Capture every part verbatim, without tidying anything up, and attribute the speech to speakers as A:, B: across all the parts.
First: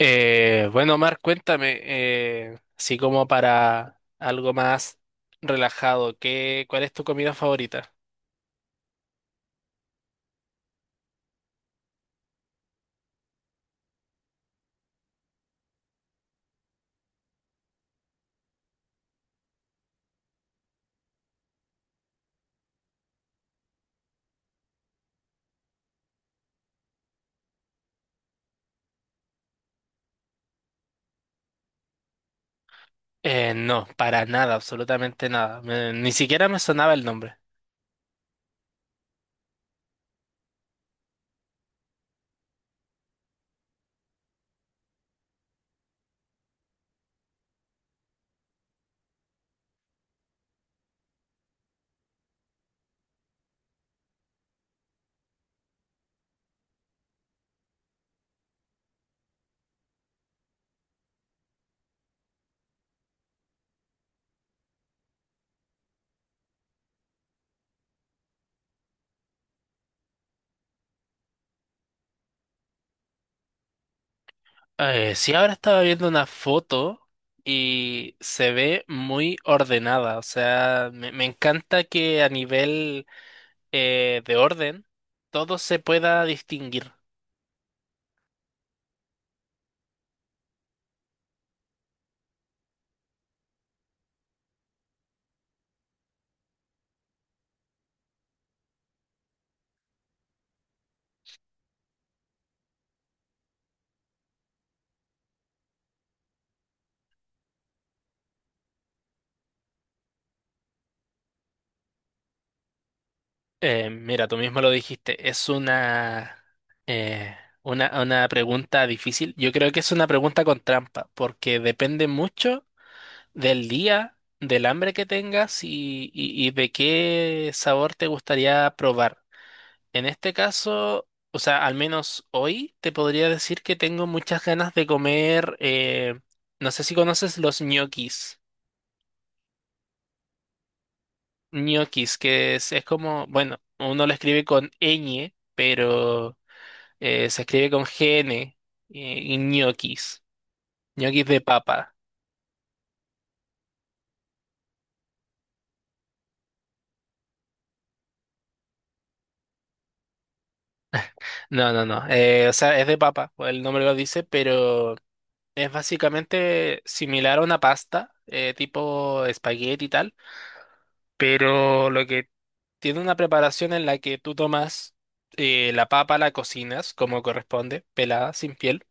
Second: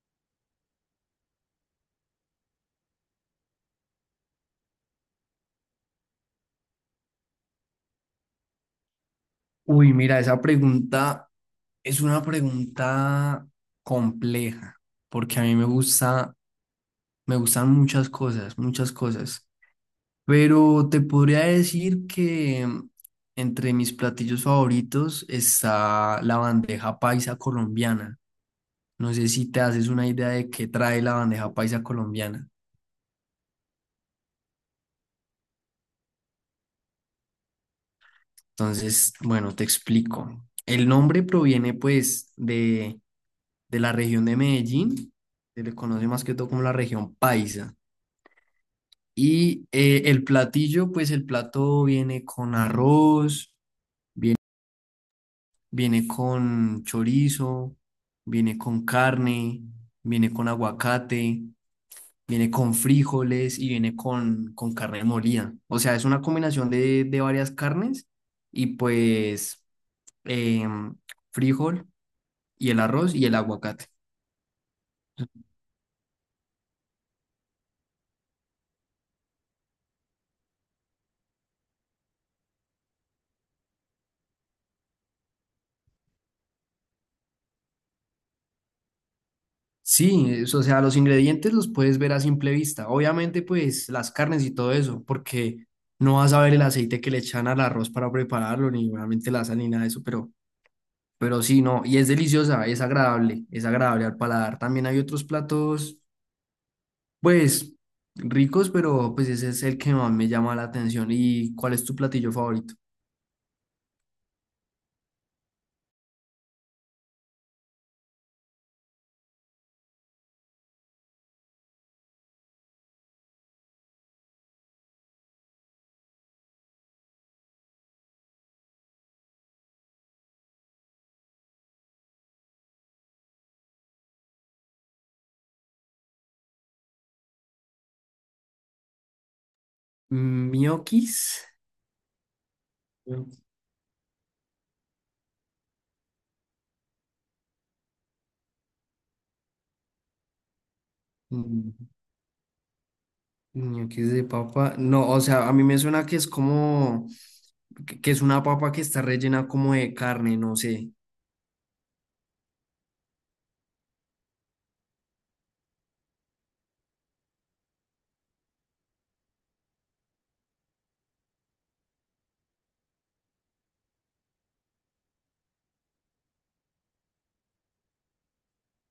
A: Eh, bueno, Omar, cuéntame, eh, así como para algo más relajado, ¿qué, cuál es tu comida favorita?
B: Uy, mira, esa pregunta es una pregunta compleja, porque a mí me gusta, me gustan muchas cosas, muchas cosas. Pero te podría decir que mm, entre mis platillos favoritos está la bandeja paisa colombiana. No sé si te haces una idea de qué trae la bandeja paisa colombiana.
A: Eh, no, para nada, absolutamente nada. Me- ni siquiera me sonaba el nombre.
B: Entonces, bueno, te explico. El nombre proviene pues de, de la región de Medellín, se le conoce más que todo como la región paisa. Y eh, el platillo, pues el plato viene con arroz, viene con chorizo, viene con carne, viene con aguacate, viene con frijoles y viene con, con carne molida. O sea, es una combinación de, de varias carnes y pues em, frijol y el arroz y el aguacate.
A: Eh, sí, ahora estaba viendo una foto y se ve muy ordenada. O sea, me, me encanta que a nivel eh, de orden todo se pueda distinguir.
B: Sí, es- o sea, los ingredientes los puedes ver a simple vista. Obviamente, pues las carnes y todo eso, porque no vas a ver el aceite que le echan al arroz para prepararlo, ni obviamente la sal ni nada de eso, pero, pero sí, no, y es deliciosa, es agradable, es agradable al paladar. También hay otros platos, pues ricos, pero pues ese es el que más me llama la atención. ¿Y cuál es tu platillo favorito?
A: Eh, mira, tú mismo lo dijiste, es una, eh, una, una pregunta difícil. Yo creo que es una pregunta con trampa, porque depende mucho del día, del hambre que tengas y, y- y de qué sabor te gustaría probar. En este caso, o sea, al menos hoy te podría decir que tengo muchas ganas de comer, eh, no sé si conoces los ñoquis.
B: Mm, ñoquis.
A: Ñoquis, que es, es como, bueno, uno lo escribe con ñ, pero... Eh, se escribe con G N, eh, y ñoquis. Ñoquis de
B: Ñoquis.
A: papa.
B: Ñoquis de papa. No, o sea, a mí me suena que es como, que que es una papa que está rellena como de carne, no sé.
A: No, no, no. Eh, o sea, es de papa, pues el nombre lo dice, pero es básicamente similar a una pasta, eh, tipo espagueti y tal, pero lo que tiene una preparación en la que tú tomas, eh, la papa, la cocinas como corresponde, pelada, sin piel.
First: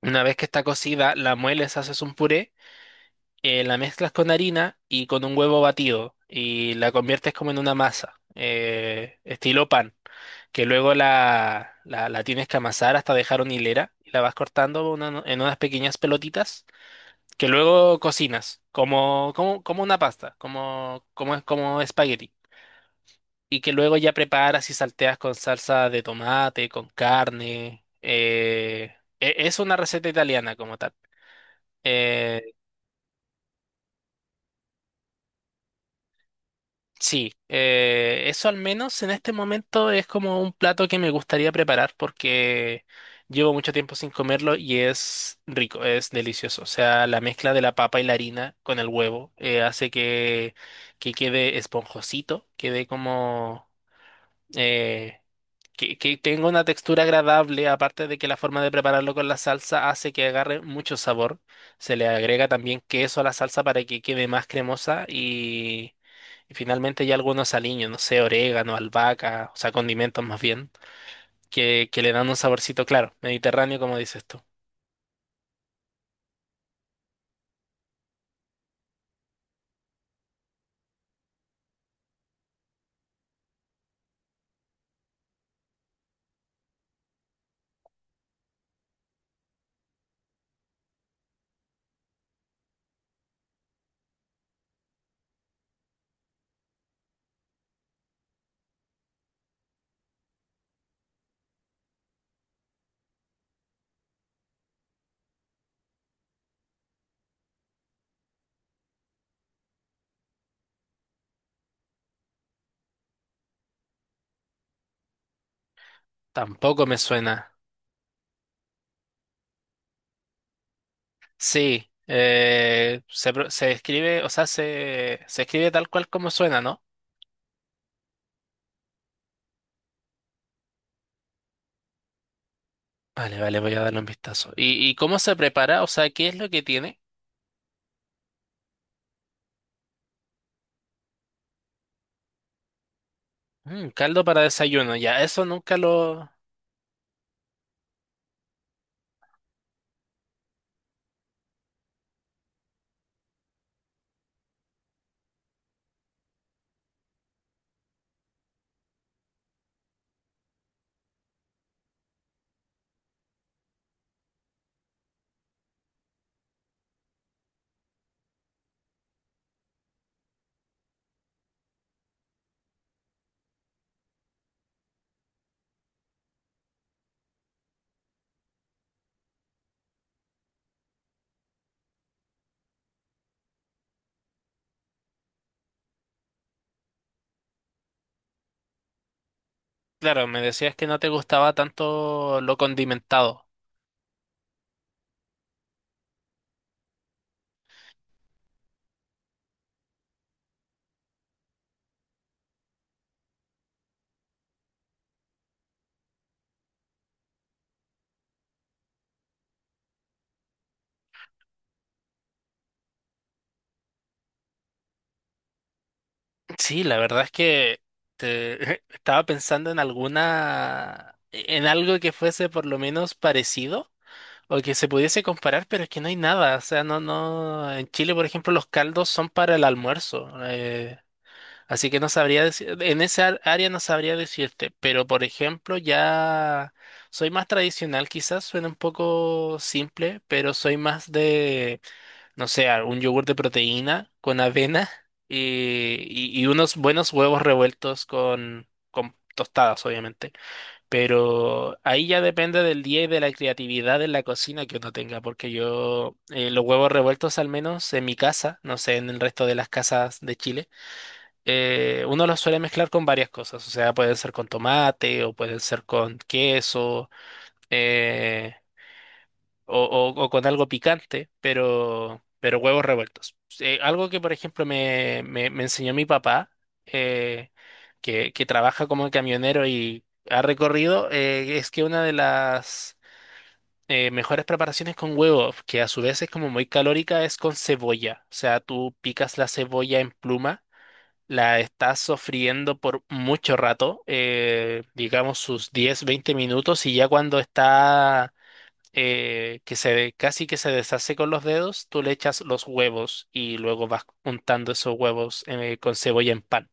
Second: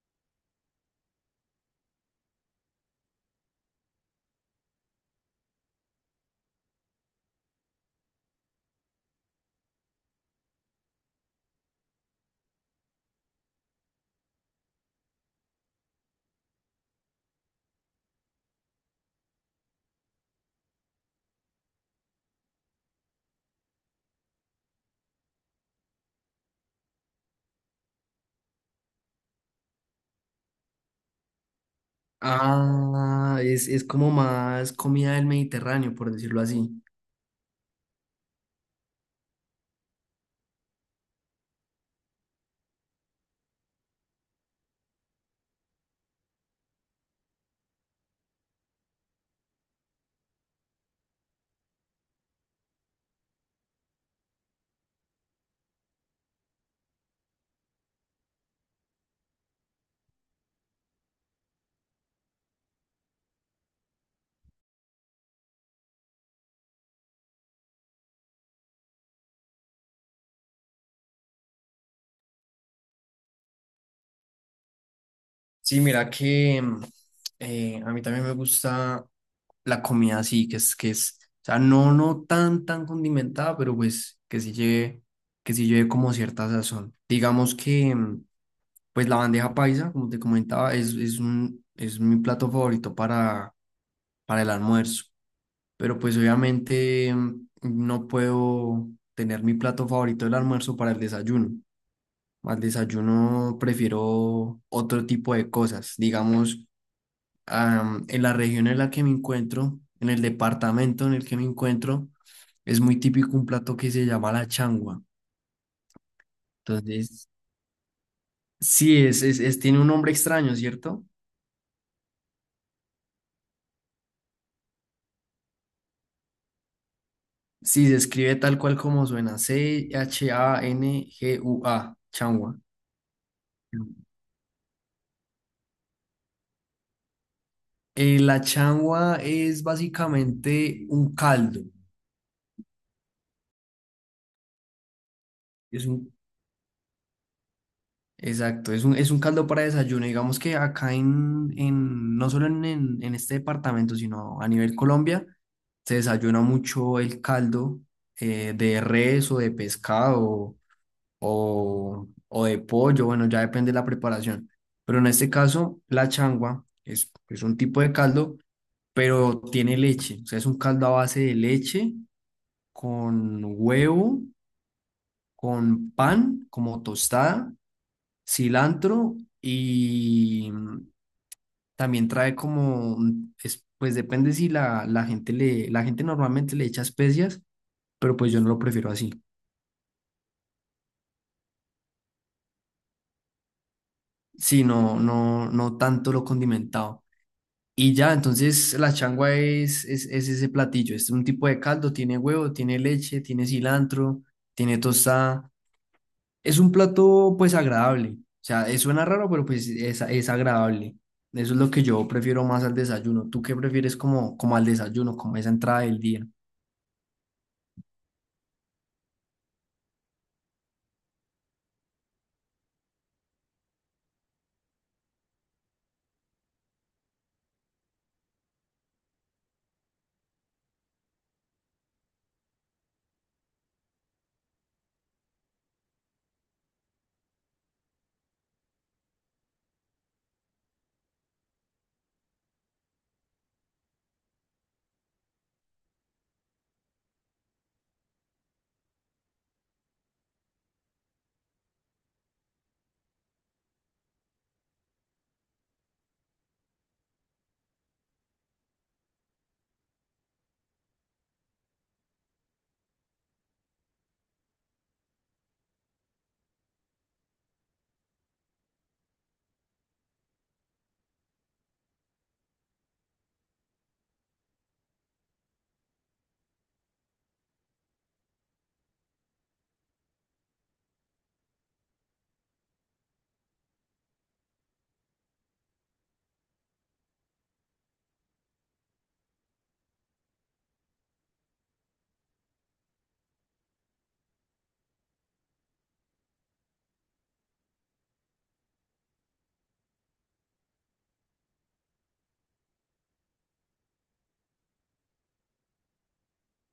A: Una vez que está cocida, la mueles, haces un puré, eh, la mezclas con harina y con un huevo batido y la conviertes como en una masa, eh, estilo pan, que luego la, la, la tienes que amasar hasta dejar una hilera y la vas cortando una- no, en unas pequeñas pelotitas que luego cocinas como, como, como una pasta, como, como, es- como espagueti. Y que luego ya preparas y salteas con salsa de tomate, con carne. Eh, e- es una receta italiana como tal. eh,
B: Ah, es, es como más comida del Mediterráneo, por decirlo así.
A: Sí, eh, eso al menos en este momento es como un plato que me gustaría preparar porque llevo mucho tiempo sin comerlo y es rico, es delicioso. O sea, la mezcla de la papa y la harina con el huevo eh, hace que, que quede esponjosito, quede como... eh, que, que tenga una textura agradable, aparte de que la forma de prepararlo con la salsa hace que agarre mucho sabor. Se le agrega también queso a la salsa para que quede más cremosa y, y finalmente ya algunos aliños, no sé, orégano, albahaca, o sea, condimentos más bien, que, que le dan un saborcito claro, mediterráneo como dices tú.
B: Sí, mira que mm, eh, a mí también me gusta la comida así, que es, que es, o sea, no, no tan, tan condimentada, pero pues que sí lleve, que sí lleve como cierta sazón. Digamos que, mm, pues la bandeja paisa, como te comentaba, es, es un, es mi plato favorito para el almuerzo. Pero pues obviamente mm, no puedo tener mi plato favorito del almuerzo para el desayuno. Al desayuno prefiero otro tipo de cosas. Digamos, am, en la región en la que me encuentro, en el departamento en el que me encuentro, es muy típico un plato que se llama la changua.
A: Tampoco me
B: Entonces,
A: suena.
B: sí, es, es, es- tiene un nombre extraño, ¿cierto?
A: Sí, eh, se, pro- se escribe, o sea, se, se escribe tal cual como suena, ¿no?
B: Sí, se escribe tal cual como suena, C H A N G U A, changua.
A: Vale, vale, voy a darle un vistazo. ¿Y, y cómo se prepara? O sea, ¿qué es lo que tiene?
B: Eh, la changua es básicamente un caldo.
A: Mm, caldo para desayuno, ya, eso nunca
B: Es un,
A: lo...
B: exacto, es un, es un caldo para desayuno. Digamos que acá en, en no solo en, en, en este departamento, sino a nivel Colombia, se desayuna mucho el caldo eh, de res o de pescado o, o de pollo. Bueno, ya depende de la preparación. Pero en este caso, la changua es, es un tipo de caldo, pero tiene leche. O sea, es un caldo a base de leche con huevo, con pan como tostada, cilantro y mm, también trae como, mm, es- pues depende si la, la gente le, la gente normalmente le echa especias, pero pues yo no lo prefiero así,
A: Claro, me decías que no te gustaba tanto lo condimentado.
B: si no, no, no tanto lo condimentado. Y ya, entonces la changua es, es, es ese platillo, es un tipo de caldo, tiene huevo, tiene leche, tiene cilantro, tiene tostada. Es un plato pues agradable. O sea, eh, suena raro, pero pues es, es agradable. Eso es lo que yo prefiero más al desayuno. ¿Tú qué prefieres como, como al desayuno, como esa entrada del día?
A: Sí, la verdad es que te- estaba pensando en alguna... e-, en algo que fuese por lo menos parecido o que se pudiese comparar, pero es que no hay nada. O sea, no, no... En Chile, por ejemplo, los caldos son para el almuerzo. Eh, Así que no sabría decir, en esa área no sabría decirte, pero por ejemplo ya soy más tradicional, quizás suena un poco simple, pero soy más de, no sé, un yogur de proteína con avena y, y- y unos buenos huevos revueltos con, con tostadas, obviamente. Pero ahí ya depende del día y de la creatividad en la cocina que uno tenga, porque yo eh, los huevos revueltos al menos en mi casa, no sé, en el resto de las casas de Chile, eh, uno los suele mezclar con varias cosas, o sea, pueden ser con tomate o pueden ser con queso, eh, o, o- o con algo picante, pero, pero huevos revueltos. Eh, algo que, por ejemplo, me, me- me enseñó mi papá, eh, que, que trabaja como camionero y ha recorrido, eh, es que una de las, eh, mejores preparaciones con huevos, que a su vez es como muy calórica, es con cebolla. O sea, tú picas la cebolla en pluma, la está sofriendo por mucho rato, eh, digamos sus diez veinte minutos, y ya cuando está, eh, que se de- casi que se deshace con los dedos, tú le echas los huevos y luego vas untando esos huevos, eh, con cebolla en pan.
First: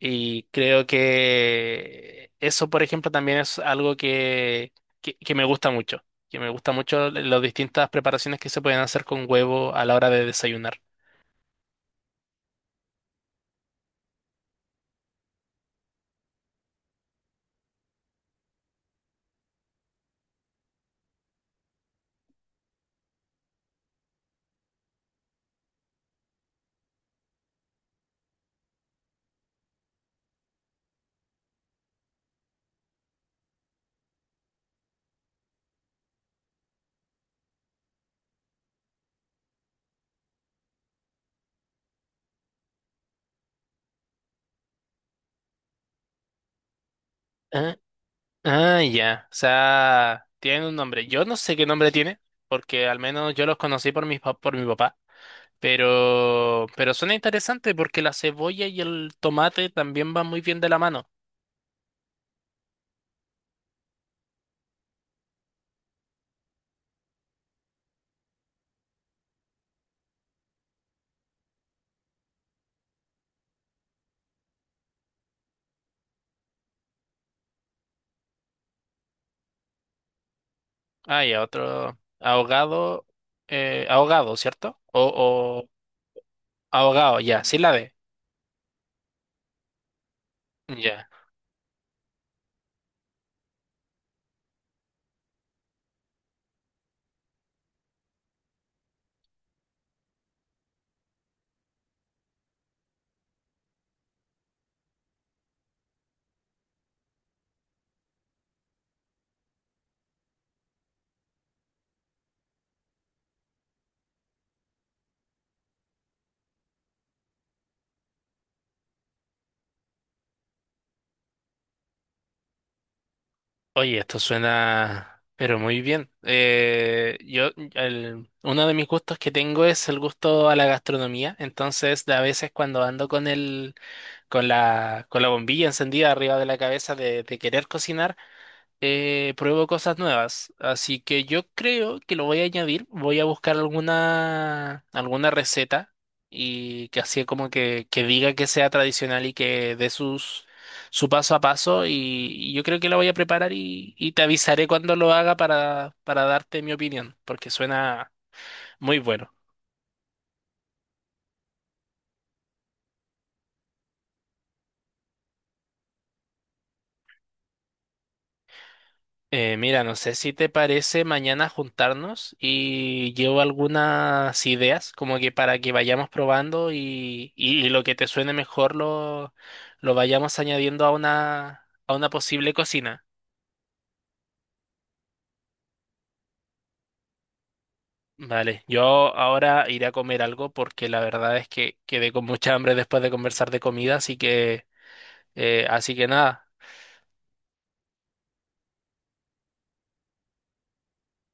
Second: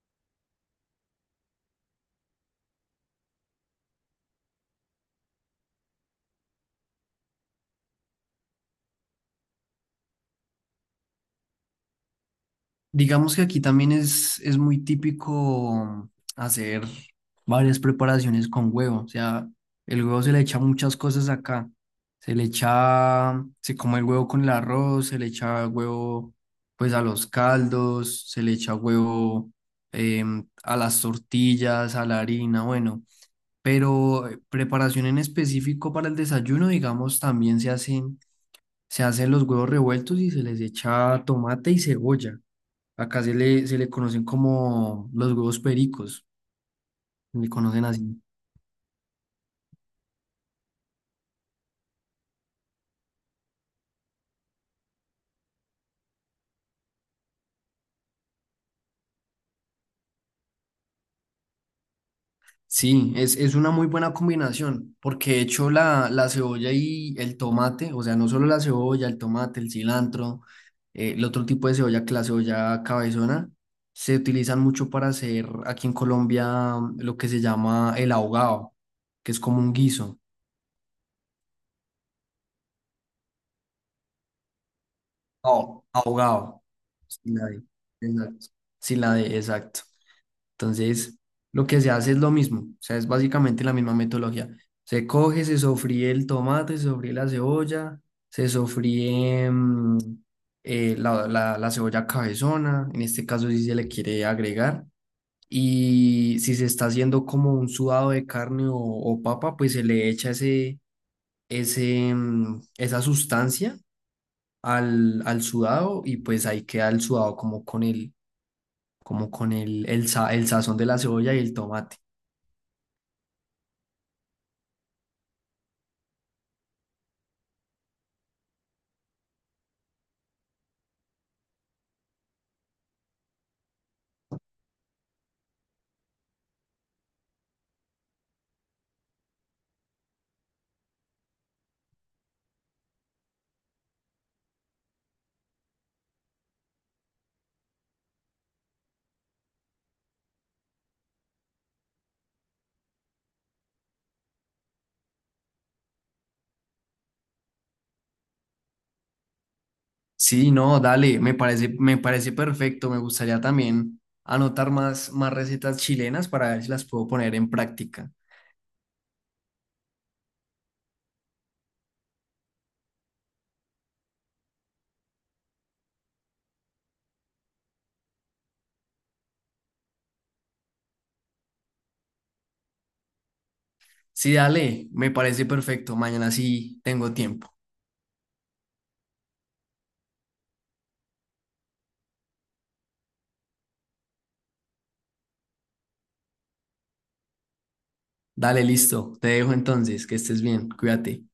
A: Y creo que eso, por ejemplo, también es algo que, que, que me gusta mucho, que me gusta mucho las distintas preparaciones que se pueden hacer con huevo a la hora de desayunar.
B: Digamos que aquí también es, es muy típico hacer varias preparaciones con huevo. O sea, el huevo se le echa muchas cosas acá. Se le echa, se come el huevo con el arroz, se le echa huevo pues a los caldos, se le echa huevo em, a las tortillas, a la harina, bueno. Pero eh, preparación en específico para el desayuno, digamos, también se hacen, se hacen los huevos revueltos y se les echa tomate y cebolla. Acá se le, se le conocen como los huevos pericos, le conocen así.
A: Ah, ya. O sea, tienen un nombre. Yo no sé qué nombre tiene, porque al menos yo los conocí por mi, por mi papá. Pero, pero suena interesante porque la cebolla y el tomate también van muy bien de la mano.
B: Sí, es, es una muy buena combinación, porque de hecho la, la cebolla y el tomate, o sea, no solo la cebolla, el tomate, el cilantro, eh, el otro tipo de cebolla que la cebolla cabezona, se utilizan mucho para hacer aquí en Colombia mm, lo que se llama el ahogado, que es como un guiso.
A: Ah, ya, otro ahogado, eh, ahogado, ¿cierto? O, o
B: Oh, ahogado.
A: ahogado,
B: Sí,
A: ya,
B: la de,
A: sí la de.
B: exacto. Sí, la de, exacto.
A: Ya.
B: Entonces, lo que se hace es lo mismo, o sea, es básicamente la misma metodología. Se coge, se sofríe el tomate, se sofríe la cebolla, se sofríe mm, eh, la, la- la cebolla cabezona, en este caso si se le quiere agregar, y si se está haciendo como un sudado de carne o, o papa, pues se le echa ese, ese, mm, esa sustancia al, al sudado y pues ahí queda el sudado como con el, como con el, el, sa- el sazón de la cebolla y el tomate.
A: Oye, esto suena, pero muy bien. Eh, yo, el, uno de mis gustos que tengo es el gusto a la gastronomía. Entonces, a veces cuando ando con el, con la, con la bombilla encendida arriba de la cabeza de, de querer cocinar, eh, pruebo cosas nuevas. Así que yo creo que lo voy a añadir. Voy a buscar alguna, alguna receta y que así como que, que diga que sea tradicional y que dé sus, su paso a paso. Y, y yo creo que la voy a preparar y, y te avisaré cuando lo haga para, para darte mi opinión, porque suena muy bueno.
B: Sí, no, dale, me parece, me parece perfecto. Me gustaría también anotar más, más recetas chilenas para ver si las puedo poner en práctica.
A: Eh, mira, no sé si te parece mañana juntarnos y llevo algunas ideas como que para que vayamos probando y, y- y lo que te suene mejor lo, lo vayamos añadiendo a una, a una posible cocina.
B: Sí, dale, me parece perfecto. Mañana sí tengo tiempo.
A: Vale, yo ahora iré a comer algo porque la verdad es que quedé con mucha hambre después de conversar de comida, así que, eh, así que nada.
B: Dale, listo. Te dejo entonces, que estés bien, cuídate.